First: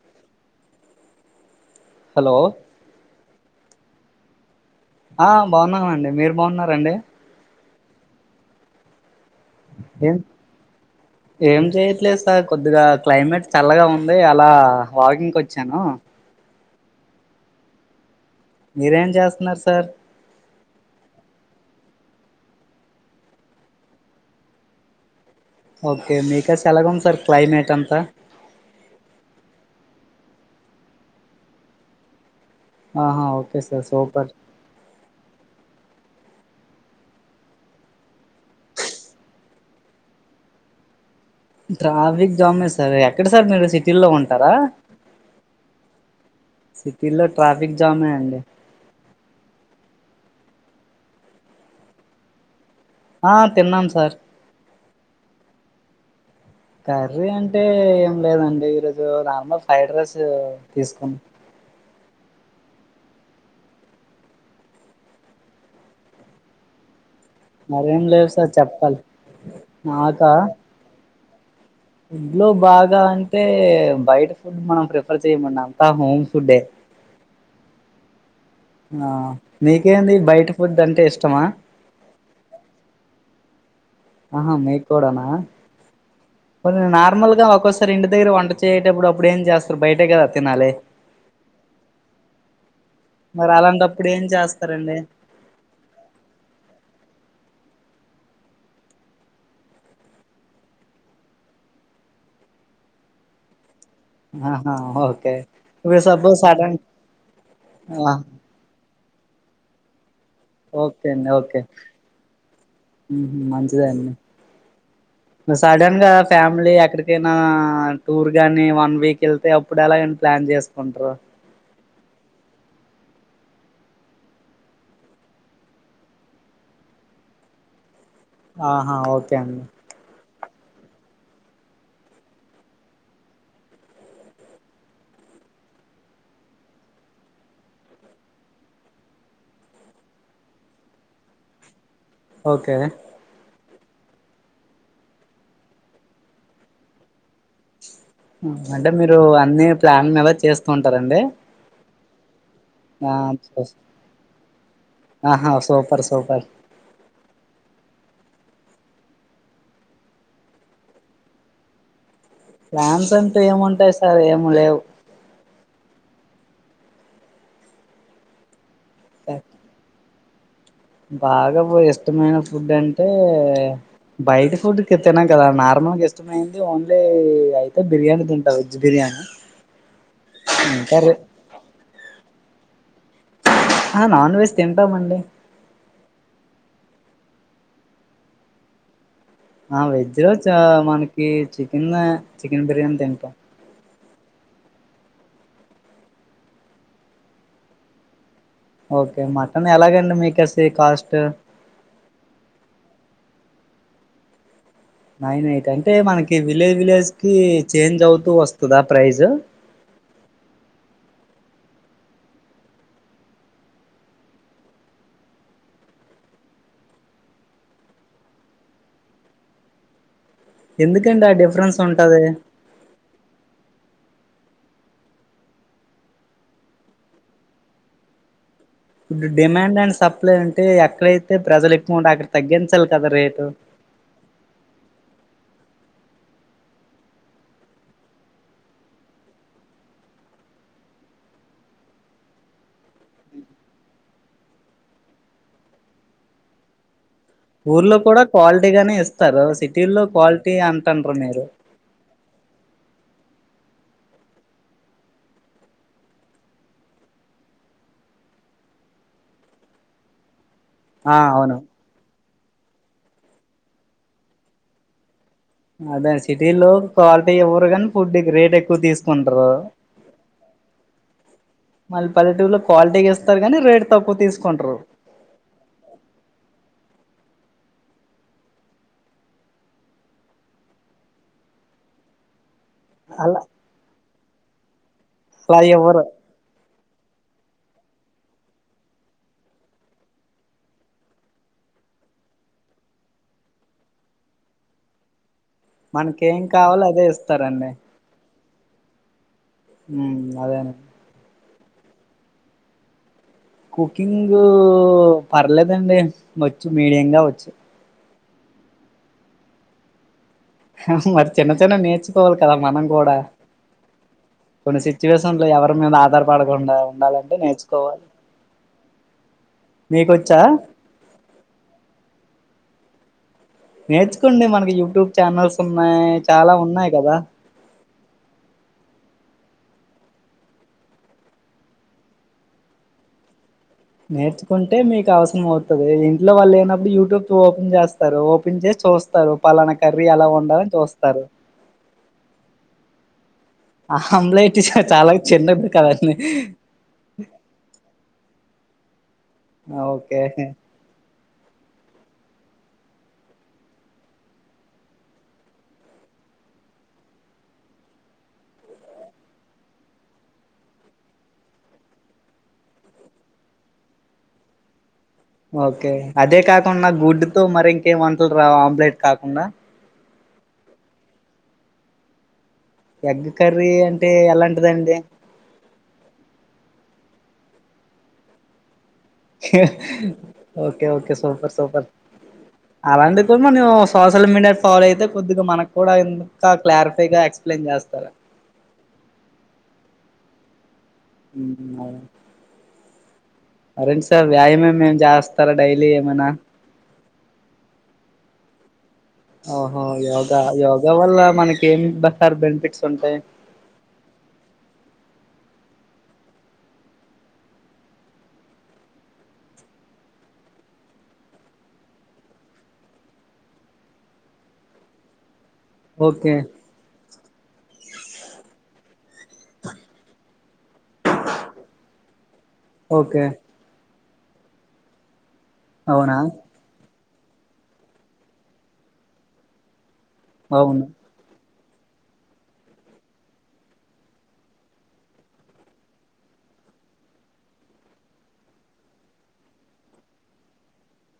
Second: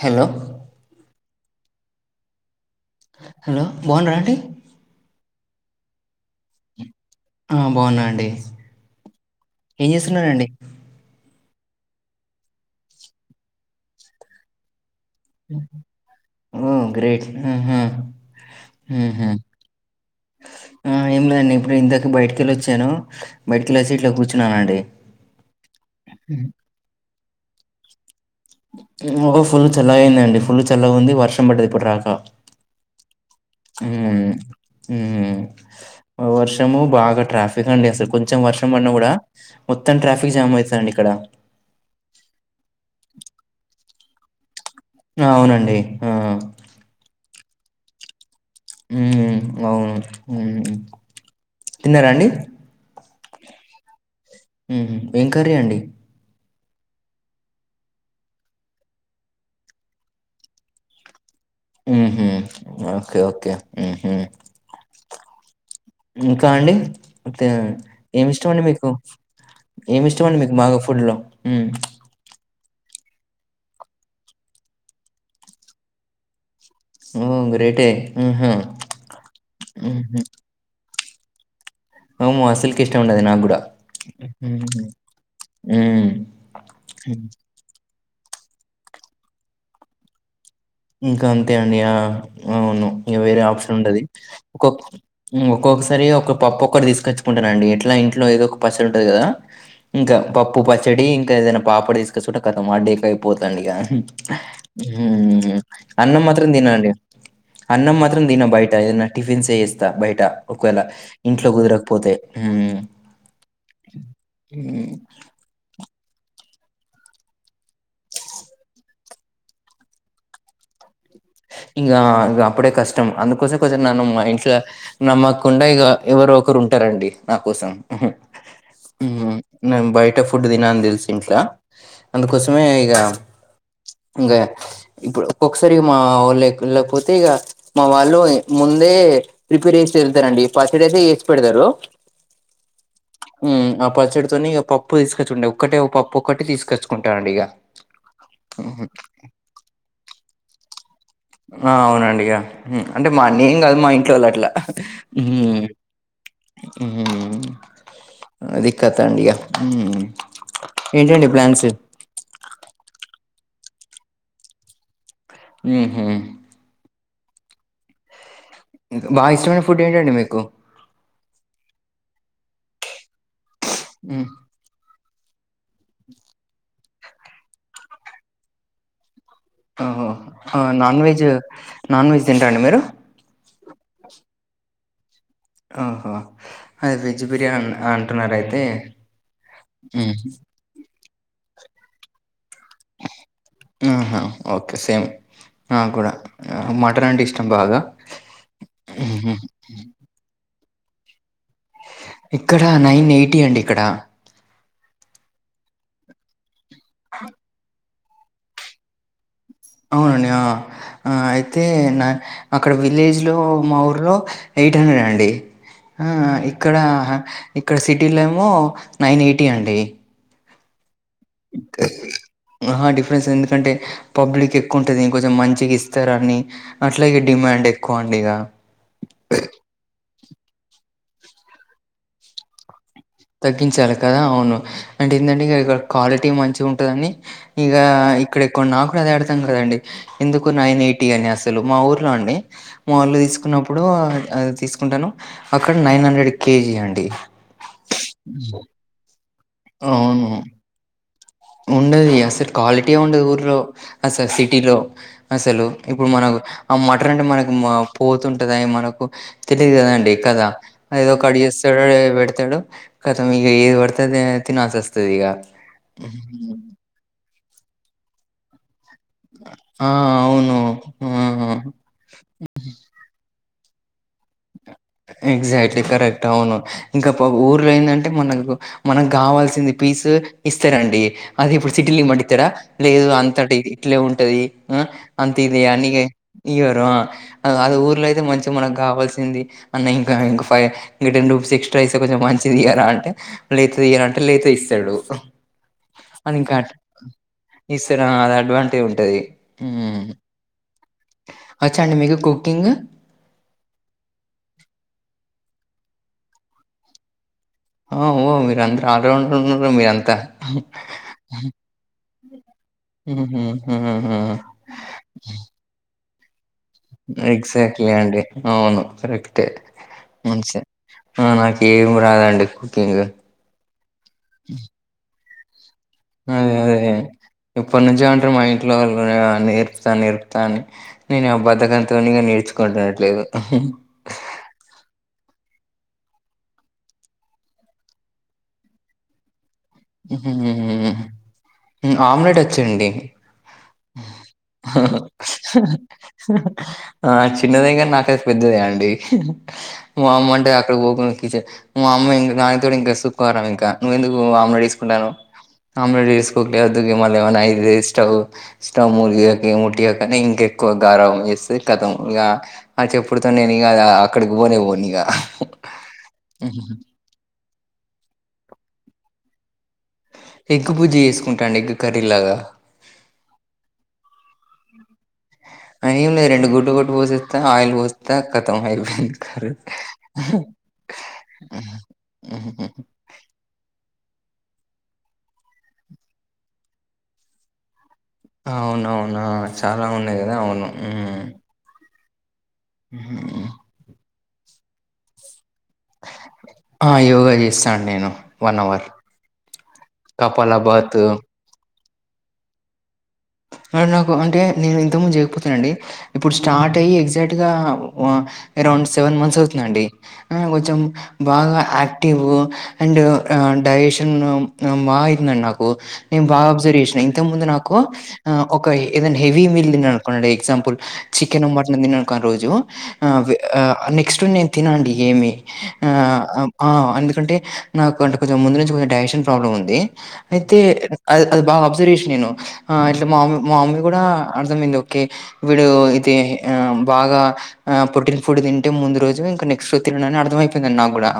హేలో hello hello బాగున్నరా అండి ఆ బాగున్నానండి, మీరు బాగున్నారండి. ఆ బాగున్నానండి, ఏం జేస్తున్నారండీ. ఏం చెయ్యట్లేదు సార్, కొద్దిగా క్లైమేట్ చల్లగా ఉంది అలా వాకింగ్ ఓ గ్రేట్ ఉహుమ్ మీరేం ఉహుమ్ చేస్తున్నారు సార్ ఆ ఏం లేదండి ఇప్పుడే ఇందాకే బయటికెళ్ళోచ్చాను బయటికెళ్లొచ్చి ఇట్లా కూర్చున్నానండి ఓకే, ఉమ్. మీకై చల్లగ ఉంది సార్, క్లైమేట్ అంతా ఓ ఫుల్ చల్లగా అయిందండి, ఫుల్ చల్లగా ఉంది వర్షం పడ్డది ఇప్పుడురాక. ఆహా ఓకే సార్ ఉమ్ సూపర్ ఉమ్ వర్షము బాగా ట్రాఫిక్ అండి అసలు, కొంచెం వర్షం పడిన గుడా మొత్తం ట్రాఫిక్ జామ్ అయితాదండి ఇక్కడ ట్రాఫిక్ జామ్న్ సరే, ఎక్కడ సార్ మీరు సిటీల్లో ఉంటారా. ఆ అవునండి ఆ సిటీలో ట్రాఫిక్ జామే అండి. ఉమ్ అవును ఉమ్, తిన్నారా అండి. ఆ తిన్నాను సార్ ఉహుమ్ ఏం కర్రీ అండి కర్రీ అంటే ఏం లేదండి ఈరోజు నార్మల్ ఫ్రైడ్ రైస్ తీస్కోన్. ఉహుమ్ ఓకే ఓకే ఉహుమ్ ఇంకా అండి తే మరేం ఏం లేదు సార్ ఇష్టమండి మీకు, చెప్పాలి ఏం నాకా ఇష్టమండి మీకు బాగా ఫుడ్ లో ఉమ్ ఫుడ్ లో బాగా అంటే, బయట ఫుడ్ మనం ప్రిఫర్ చేయమన్న అంత హోమ్ ఫుడ్డే. ఓహ్! గ్రేటే. హుహు. ఆ నీకేంది హుహు. బయట ఫుడ్ అంటే ఇష్టమా. అమ్మో అసల్కే ఇష్టం ఉండదు నాకు గుడా. ఆహా మీక్ గుడానా, కొంచం హ్మ్. నార్మల్ గా ఒక స్పూ సార్ ఇంటి దగ్గర వంట చేయేటప్పుడు అప్పుడు ఏం జేస్తారు బయటే గదా తినాలి. ఇంకా అంతే అండి ఆ అవును ఇగ వేరే మరి ఆప్షన్ ఉండది అలాంటప్పుడు ఏం కో చేస్తారండి ఉమ్ ఒక్కొక్కసారి ఒక పప్పు ఒక్కటి తీసుకొచ్చుకుంటనండి, ఎట్లా ఇంట్లో ఏదో ఒక పచ్చడి ఉంటది కదా. ఇంకా పప్పు, పచ్చడి ఇంకా ఏదైనా పాపడ్ తీసుకొచ్చంటే ఖతం, ఆడీక్ అయిపోతదండి ఇగా ఆహా ఓకే ఇప్పుడు అన్నం సపోజ్ మాత్రం సడన్ తినఅండి, అన్నం ఆ మాత్రం దిన బయట, ఏదన్నా టిఫిన్స్ ఏ చేస్తా బయట ఒకవేళ ఓకే అండి ఇంట్లో ఓకే కుదరకపోతే ఉమ్మ్ మ్మ్, మంచిదే అండి సడన్ గా ఫ్యామిలీ ఎక్కడికైనా టూర్ గాని, వన్ వీక్ వెళ్తే అప్పుడు ఎలాగా అండి ప్లాన్ చేస్ కుంట్రు ఇంగా ఇంగ అప్పుడే కష్టం, అందుకోసం కొంచం నన్ను మా ఇంట్లో నమ్మకుండా ఇగా ఎవరో ఒకరు ఉంటారండి నా కోసం. ఆహా ఓకే ఉమ్ అండి నాన్ బయట్ ఫుడ్ తిన అని తెలుసు ఇంట్లా, అందుకోసమే ఇగా ఇంకా ఇప్పుడు ఒక్కసారి మా వాళ్ళకి వెళ్ళకపోతే ఇక మా వాళ్ళు ముందే ప్రిపేర్ చేసి వెళ్తారండి పచ్చడైతే వేసి పెడతారు ఓకే ఆ పచ్చడితోనే ఇక పప్పు తీసుకొచ్చుకుంటేడి ఒక్కటే పప్పు ఒక్కటి తీసుకొచ్చుకుంటానండి ఇక ఉహు. అంటే మీరు అన్ని ప్లాన్ మీద చేస్తూ ఉంటారండి ఆ అవునండిగా అంటే ఆ మా అన్న ఏం కాదు మా ఇంట్లో వాల్ల అట్లాహ్మ్ ఆహా సూపర్ సూపర్ హ్మ్ ఏంటండి ప్లాన్స్ ప్లాన్స్ అంటూ ఏముంటాయి సార్ ఏమి లేవు ఊహూ బా ఇష్టమైన ఫుడ్ ఏంటండి మీకు బాగా ఇష్టమైన ఫుడ్ అంటే మ్మ్. బయట ఫుడ్ తినం కదా నార్మల్ ఇష్టమయింది ఓన్లీ అయితే బిర్యానీ తింటా వెజ్ బిర్యానీ ఓహో ఇంకా నాన్ వెజ్ నాన్ వెజ్ తింటారండి మీరు హా నాన్ వెజ్ తింటామండి ఓహో అది వెజ్ బిర్యానీ అంటున్నారయితే వెజ్జే చ మనకి చికెన్ చికెన్ బిర్యానీ తింటాం హ ఓకే సేమ్ నాకు కూడా మటన్ అంటే ఇష్టం బాగా ఓకే మ్మ్. మటన్ ఎలాగండి మీకేసీ కాస్ట్ ఇక్కడ నైన్ ఎయిటీ అండి ఇక్కడ నైన్ ఎయిట్ అంటే మనకి విలేజ్ విలేజ్ కి చేంజ్ అవుతూ వస్తుందా ప్రైజ్ అవునండి ఆ ఆ అయితే నా అక్కడ విలేజ్ లో మా ఊర్లో ఎయిట్ హండ్రెడ్ అండి ఆ ఇక్కడ ఇక్కడ సిటీలో ఏమో నైన్ ఎయిటీ అండి ఎందుకండి ఆ డిఫరెన్స్ ఉంటది ఆహా డిఫరెన్స్ ఎందుకంటే పబ్లిక్ ఎక్కువ ఉంటుంది ఇంకొంచెం మంచిగా ఇస్తారని అట్లాగే డిమాండ్ ఎక్కువ అండి ఇక ఇప్పుడు డిమాండ్ అండ్ సప్లై అంటే ఎక్కడైతే ప్రజలు ఎక్కువ ఉంటే అక్కడ తగ్గించాలి కదా రేటు తగ్గించాలి కదా అవును అంటే ఏంటంటే ఇం ఇక్క క్వాలిటీ మంచిగా ఉంటుందని ఇక ఇక్కడ ఎక్కువ నా కూడా అదే అర్థం కాదండి ఎందుకు నైన్ ఎయిటీ అని అసలు మా ఊర్లో అండి మా ఊళ్ళో తీసుకున్నప్పుడు అది తీసుకుంటాను అక్కడ నైన్ హండ్రెడ్ కేజీ అండి ఊర్లో కూడా క్వాలిటీ గానే ఇస్తారు సిటీల్లో క్వాలిటీ అంటండ్రు మీరు ఉండది అసలు క్వాలిటీ ఉండదు ఊర్లో అసలు సిటీలో అసలు ఇప్పుడు మనకు ఆ మటన్ అంటే మనకు పోతుంటంది మనకు తెలిదు కదండి కదా ఏదో ఆ అవును కడిగేస్తడు పెడతాడు కతం ఇగ ఏది పడితే అది తినాల్సి వస్తుంది ఇక అదే సిటీ లో క్వాలిటీ ఇవ్వరు కానీ ఫుడ్ కి రేట్ ఎక్కువ తీసు కుంటరు ఆ అవును ఆ మళ్ళీ పల్లెటూరులో క్వాలిటీ కి ఇస్తారు కాని రేట్ తక్కువ తీసుకుంట్రు ఎగ్జాక్ట్లీ కరెక్ట్ అవును ఇంకా ఊర్లో ఏందంటే మనకు మనకు కావాల్సింది పీస్ ఇస్తారండి అది ఇప్పుడు సిటీలో ఇమంటె ఇస్తారా లేదు అలా అంతటి ఇట్లే ఉంటది ఆ అంత అలా ఇది అని ఇవ్వరు అది ఊర్లో అయితే మంచిగా మనకు కావాల్సింది అన్న ఇంక ఇంకా ఫై ఇంకా టెన్ రూపీస్ ఎక్స్ట్రా ఇస్తా కొంచం మంచిది ఇయర అంటే లేతే తీయాలంటే లేతే ఇస్తడు అది మనకేం ఇంకా కావాలో అదే ఇస్తారండి ఇస్తర అది అడ్వాంటేజ్ ఉంటది ఉమ్ అదేనండి అచ్చ అండి మీకు కుకింగ్ కుకింగ్ పర్లేదండి వచ్చు మీడియం గా వచ్చు ఆ ఓ [unintelligible] మీర అందరు ఆల్రౌండర్ ఉన్నారు మీరంతా మరి చిన్న చిన్న నేర్చుకోవాలి కదా మనం కూడ హుహుహుహు కొన్ని సిచ్యువేషన్ లో ఎవరు మీద ఆధార్ పడకుండ ఎక్సాక్ట్లీ అండి అవును కరెక్టే మం మీకొచ్చా [unintelligible] ఆ నాకు ఏం రాదండి కుకింగ్ నేర్చుకోండి మనకి యూట్యూబ్ ఛానల్స్ ఉన్నాయ్ చాలా ఉన్నాయ్ కదా ఇప్పటి నుంచే అంటే మా ఇంట్లో వాళ్ళు నేర్పుతా నేర్పుతాని నేను ఆ బధకంతోనిగా నేర్చుకోవాట్లేదు నేర్చుకుంటే మీకు అవసరం అవుతది ఇంట్లో వాళ్ళు లేనప్పుడు యూట్యూబ్ ఓపెన్ చేస్తారు ఓపెన్ చేసి చూస్తారు పలాన కర్రీ ఎలా వండాల హుహుహుహు. చూస్తారు హ్మ్. ఆమ్లెట్ వచ్చండి ఆమ్లెట్ చాల చిన్నది కదండీ ఆ చిన్నదే కానీ నాకైతే పెద్దదే అండి మా అమ్మ ఓకే అంటే అమ్మ [unintelligible] ఇంకా సూకు ఇంకా నువ్ ఎందుకు అ ఆమ్లెట్ వేసుకుంటున్నావు అ వద్దు లే మల్ల ఏమైనా అయితది స్టవ్ స్టవ్ ముట్టియకు ఏముటియాకనే ఇంకెక్కువ గారాబం చేస్తాడు కథం ఇగ ఆ చెప్పుడుతో నేను ఇగ అక్కడికి పోనే పోను ఇగ ఓకే అదే కాకుండ గుడ్డుతో మరి ఇంకేం వంటలు రావ ఆమ్లెట్ కాకుండా ఎగ్గు బుర్జి చేసుకుంటాండి ఎగ్ కర్రీలాగ ఎగ్ కర్రీ అంటే ఎలాంటిదండి ఏం లేదు రెండు గుడ్టు కొట్టి పోసేస్తా ఆయిల్ పోస్తా కతం అయిపోయింది curry okay okay super super అలాంటి మనం సోషల్ మీడియా ఫాలో అయితే కొద్దిగ మనకు కూడా ఇంక క్లారిఫైగా ఎక్స్ప్లెయిన్ చేస్తారు అవున అవునా చాల ఉన్నాయి కదా అవును [unintelligible] హు [unintelligible] సార్ వ్యాయామే మేం చేస్తారా డైలీ ఏమైన యోగా చేస్తాను అండి నేను వన్ అవర్ ఓహో యోగ యోగ కపాలభాత్ వల్ల మనకి ఏం సార్ బెనిఫిట్స్ ఉంటాయి మరి నాకు అంటే నేను ఇంతకు ముందు జరిగిపోతున్నాన అండి ఇప్పుడు స్టార్ట్ అయి ఎగ్జాక్ట్గా అరౌండ్ సెవెన్ మంత్స్ అవుతుందండి కొంచెం బాగ యాక్టివ్ అండ్ డైేజేషన్ [unintelligible] నేను ఓకే బాగ అబ్జర్వ్ చేసినా ఇంతకు ముందు నాకు ఆ ఒక ఏదన్న హెవీ మీల్ తన్నానుకోండి ఎగ్జాంపుల్ చికెన్ మటన్ తన్నానుకో రోజు ఓకే ఆ నెక్స్ట్ నేను తినండి ఏమి అవునా ఆ ఎందుకంటే నాకు అంటే కొంచెం ముందు నుంచి కొంచెం డైజెషన్ ప్రాబ్లమ్ ఉంది అయితే అవును అది అది బాగ అబ్జర్వ్ చేసింది నేను అట్ మామ్మీ మా మమ్మీ కూడ అర్థమైంది ఓకే వీడు ఇది ఆ బాగ ఆ ప్రొటీన్ ఫుడ్ తింటే ముందు రోజు ఇంకా నెక్స్ట్జ తినడని అర్థమయిందడి నాకు కూడా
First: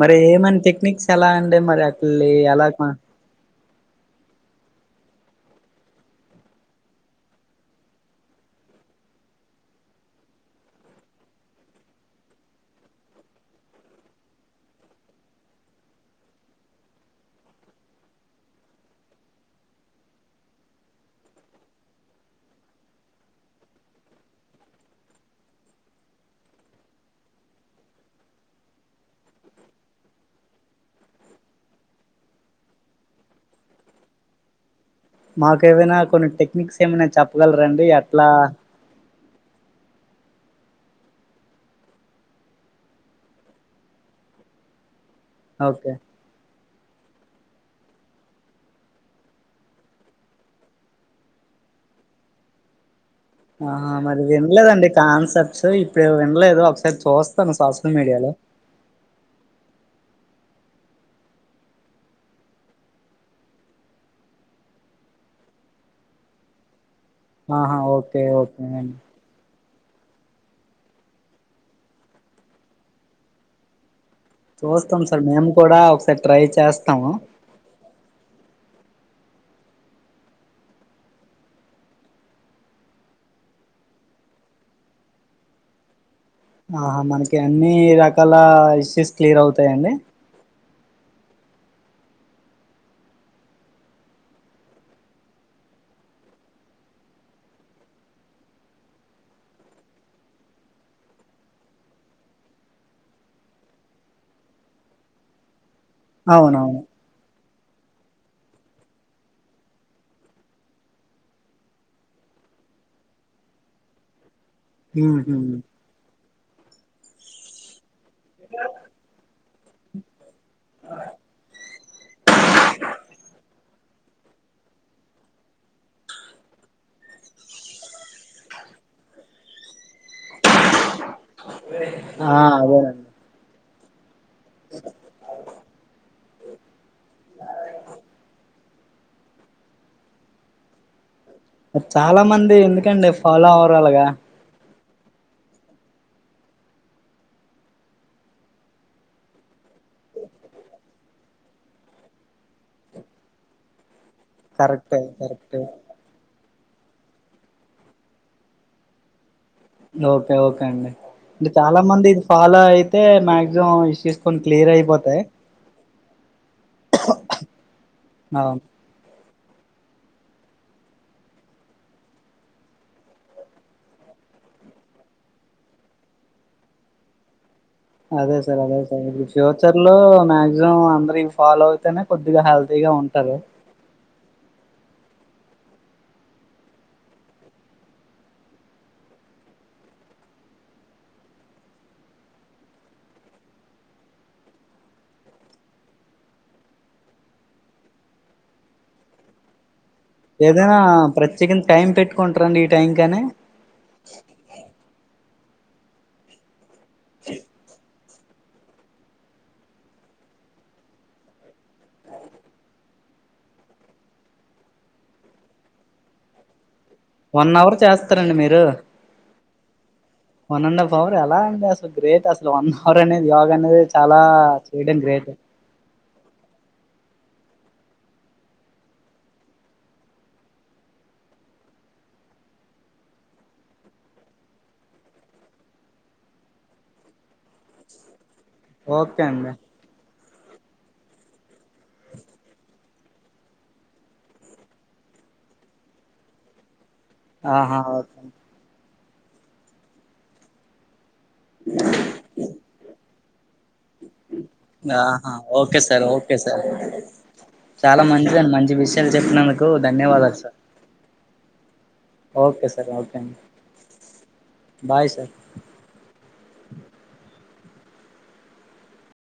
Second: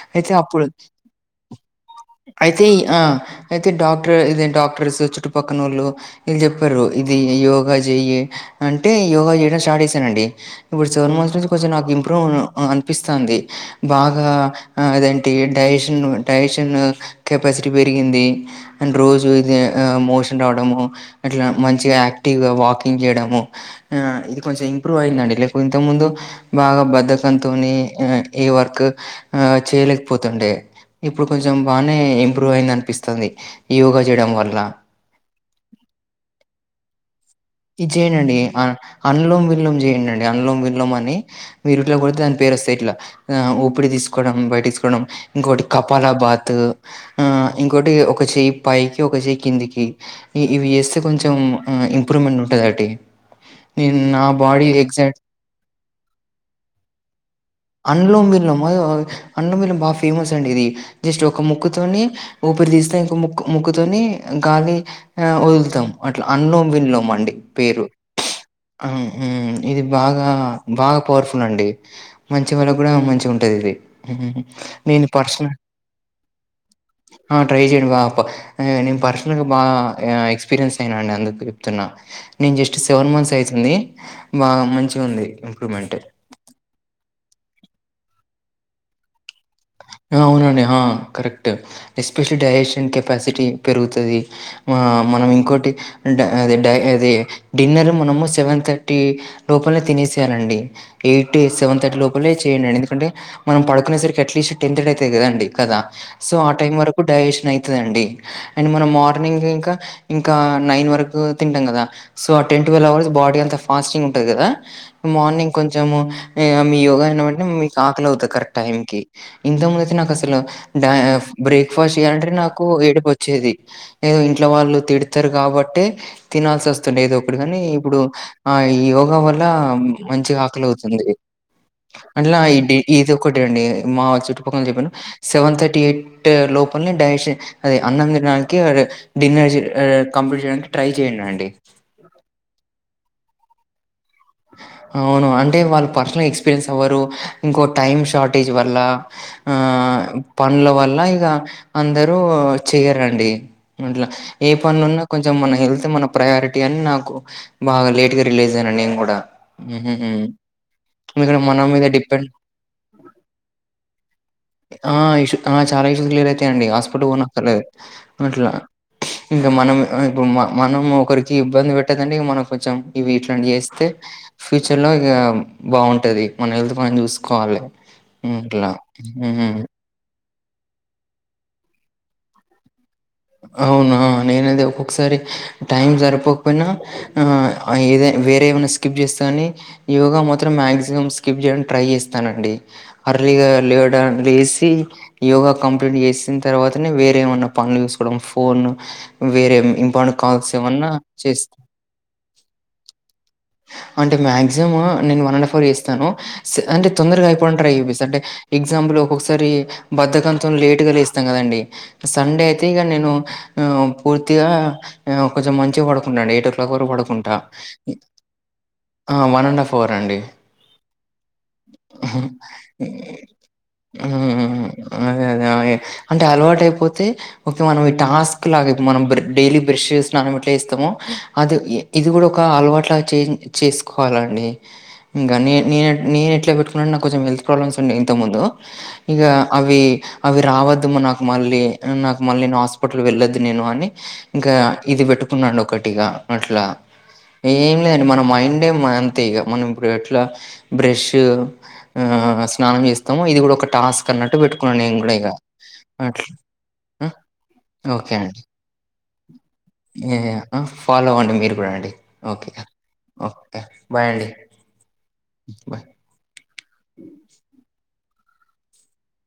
మరి అయితే ఏమనా అప్పుడు టెక్నిక్స్ ఎలా అండి మరి అట్ అయితే ఎలా ఈ- ఆ! అయితే డాక్టర్ ఇద డాక్టర్స్ చుట్టుపక్కనోళ్ళు వీళ్ళు చెప్పరు ఇది యోగా చెయ్య అంటే యోగా చేయడం స్టార్ట్ చేసనండి ఇప్పుడు సెవెన్ మంత్స్ నుంచి కొంచెం నాకు ఇంప్రూవ్ అనిపిస్తుంది బాగా అదంటి డజషన్ డైజషన్ కెపాసిటీ పెరిగింది అండ్రోజు ఇది మోషన్ రావడము అట్ల మంచిగా యాక్టివ్గా వాకింగ్ చేయడము ఆ ఇది కొంచెం ఇంప్రూవ్ అయందండి ఇక కొంత ముందు బాగా బధకంతోని ఆ ఈ వర్క్ ఆ చేయలేకపోతుండే ఇప్పుడు కొంచెం బానే ఇంప్రూవ్ అయింది అనిపిస్తుంది యోగా చేయడం వల్ల మాకు ఏమైనా కొన్ని టెక్నిక్స్ ఏమైనా చెప్పగలరాండి అట్ల అన్లోం విల్లం చేయండిండి అన్లోం విల్లం అని మీరు ఇట్లా కొతే దాని పేరు వస్తయి ఇట్లా ఉపిరీ తీసుకోవడం బయట తీసుకోవడం ఇంకోటి ఓకే కపాలా బాత్ ఆ ఇంకోటి ఒక చెయి పైకి ఒక చెయి కిందికి ఇవి చేస్తే కొంచెం ఇంప్రూవ్మెంట్ ఉంటదటి ఆ నేను మరి నా బాడీ వినలేదండి ఎగ్జా కాన్సెప్ట్స్ ఇప్పుడు వినలేదు ఒకసారి చూస్తను సోషల్ మీడియాలో మా అన్న బిల్లం బాగా ఫేమస్ అండి ఇది జస్ట్ ఒక ముక్కుతోని ఊపిరి తీస్తే ఇంకా ముక్ ముక్కుతోని గాలి ఆ వదులుతాం అట్లా అన్లోం విన్లోం మండి ఆహా పేరు ఓకే ఓకే అండి ఇది బాగా బాగా పవర్ఫుల్ అండి మంచి వాళ్ళకు కూడా మంచి ఉంటదిది చూస్తాం సార్ మేము కూడా ఒకసారి ట్రై చేస్తము ఆ! ట్రై చేయండి బా ప నేను పర్సనల్గా బాగా ఎక్స్పీరియన్స్ అయిన అండి అందుకు ప్తున్నా నేను జస్ట్ సెవెన్ మంత్స్ అయితుంది బాగా మంచిగా ఉంది ఇంప్రూవ్మెంట్ ఆహా మనకి అన్ని రకాల ఇష్యూస్ క్లియర్ అవుతయండి అవునండి ఆ కరెక్ట్ ఎస్పెషల్లీ డైజెషన్ కెపాసిటీ పెరుగుతుంది ఆ మనం ఇంకోటి డా అదే డిన్నర్ మనము సెవెన్ థర్టీ లోపంలో తినేసేయలండీ ఎయిటి సెవెన్ థర్టీ లోపలే చేయండి ఎందుకంటే మనం పడుకునే సరికి అట్లీస్ట్ టెన్త్డ్ అయితయి కదండి కదా సో ఆ టైం అవునవును వరకు డైజెషన్ అవుతదిండి అండ్ మనం మార్నింగ్ ఇంకా ఇంకా నైన్ వరకు తింటాం కదా సో ఆ టెన్ట్వల్వ అవర్స్ బాడీ అంత ఫాస్టింగ్ ఉంటుంది కదా మ్మ్హ్మ్. మార్నింగ్ కొంచెము ఇగ మీ యోగా అయినంటే మీకు ఆకలి అవుతాంది కరెక్ట్ టైం కి ఇంత ముందు అయితే నాకు అసలు డా బ్రేక్ఫాస్ట్ చేయలంటే నాకు ఏడుపు వచ్చేది ఏదో ఇంట్లో వాళ్ళు తిడతరు కాబట్టి తినాల్సి వస్తుంది ఏదో ఒకటి కాని ఇప్పుడు ఆ యోగా వల్ల మంచిగా ఆకలవుతుంది అందరికి ఆ అట్లా ఇ అదేనండి ఇది ఒకటి అండి మా చు చెప్పాను సెవెన్ థర్టీ ట్ లోపల డైన్ అది అన్న కి ఆడ డిన్నర్ కంప్ట్ చేయడానికి ట్రై చేయండి అండి చాలా మంది ఎందుకండి ఫాలో అవరల్గా అవును అంటే వాళ్ళు పర్సనల్ ఎక్స్పీరియన్స్ అవ్వరు ఇంకో టైమ్ షార్టేజ్ వల్ల ఆ పనుల వల్ల ఇక అందరూ చేయరండి అట్ల ఏ కరెక్టే పనులున్న కొంచెం మన కరెక్టే హెల్త్ మన ప్రయారిటీ అని నాకు బాగా లేట్గా రిలీజ్ అయ్యాను నేను కూడా ఓకే ఓకే అండి ఇక్కడ అంటే మన చాలా మీద మంది ఇది డిపెండ్ ఫాలో అయితే మాక్సిమం ఇష్యూస్ కొన్ని క్లియర్ ఆ అయిపోతాయి ఇష్యూ ఆ చాలా ఇష్యూ క్లియర్ అయితాయిండి హాస్పిటల్ ఓన్ అక్కర్లేదు అట్లా అవును ఇంకా మనం ఇప్పుడు మనం ఒకరికి ఇబ్బంది పెట్టదంటె ఇ మనం కొంచెం ఇవి ఇట్లాంటి చేస్తే ఫ్యూచర్ లో ఇక బాగుంటది మన హెల్త్ మనం చూసుకోవాలి అదే హ్మ్. సార్ ఇట్లా అదే సార్ ఇ ఫ్యూచర్ లో మాక్సిమం అందరి ఫాలో అయితేనే కొద్దిగా హెల్తీ గా ఉంటారు అవునా నేనది ఒక్కొక్కసారి టైం సరిపోకపోయినా ఆ ఏద వేరే ఏమైనా స్కిప్ చేస్తే కాని యోగా మాత్రం మాక్సిమం స్కిప్ చేయనికి ట్రై చేస్తానండి అర్లీగా లేవడా లేసి యోగా కంప్లీట్ చేసిన తర్వాతనే వేరేమన్నా పనులు చూస్ కోడం ఫోన్ వేరే ఇంపా ఏదైనా ఆ ప్రత్యేకి టైం పెట్టుకుంటారండి ఈ టైం కని అంటే మాక్సిమమ్ నేను వన్ అండ్ ఫోర్ చేస్తాను అంటే తొందరగా అయిపోవడం ట్రై చెేసి అంటే ఎగ్జాంపుల్ ఒక్కొక్కసారి బద్దకంత లేటుగా లేస్తాం కదండి సండే అయితే ఇక నేను ఆ పూర్తిగా కొంచెం మంచిగా పడుకుంటాండి ఎయిట్ ఓ క్లాక్ వరకు పడుకుంటా స్తారండి మీరు ఆ వన్ అండ్ హాఫ్ అవర్ అండి వన్ అండ్ హాఫ్ అవర్ ఎలా అంటే అసలు గ్రేట్ హ్మ్ అసలు వన్ అవర్ అనేది యోగా అనేది చాలా చేయడం అదే గ్రేట్ అదే అదే అంటే అలవాటు అయిపోతే ఓకే మనం ఈ టాస్క్ లాగా మనం డైలీ బ్రష్ స్నానం ఎట్లా ఇస్తమో అది ఇది కూడా ఒక అలవాట్లలాగా చేస్ చేసుకోవాలండి ఇంకా నే నేను నేను ఎట్లా పెట్టుకుంటే నాకు కొంచెం హెల్త్ ప్రాబ్లమ్స్ ఉండే ఇంతకుముందు ఓకే ఇగా అండి అవి అవి రావద్దమ్ నాకు మళ్ళీ నాకు మళ్ళీ నేను హాస్పిటల్ వెళ్ళొద్దు నేను అని ఇంకా ఇది పెట్టుకున్ననండి ఒకటిగా అట్లా ఏం ఆహా లేదండి మన ఓకే మైండే మంతె మనం ఇప్పు ఎట్లా బ్రష్ స్నానం చే మొ ఇది కూడా ఒక టాస్క్ అన్నట్టు పెట్టుకున్నాను నేను కూడా ఇగ ఆహా ఓకే సార్ అట్లా ఓకే సార్ అ చాలా ఓకే అండి మంచిదండి మంచి విషయాలు చెప్పినందుకు ఈ ధన్యవాదాలు సార్ అ ఫాలో అవ్వండి మీరు కూడా అండి ఓకే సార్ అది ఓకే బయ్ అండి సార్ ఉ బయ్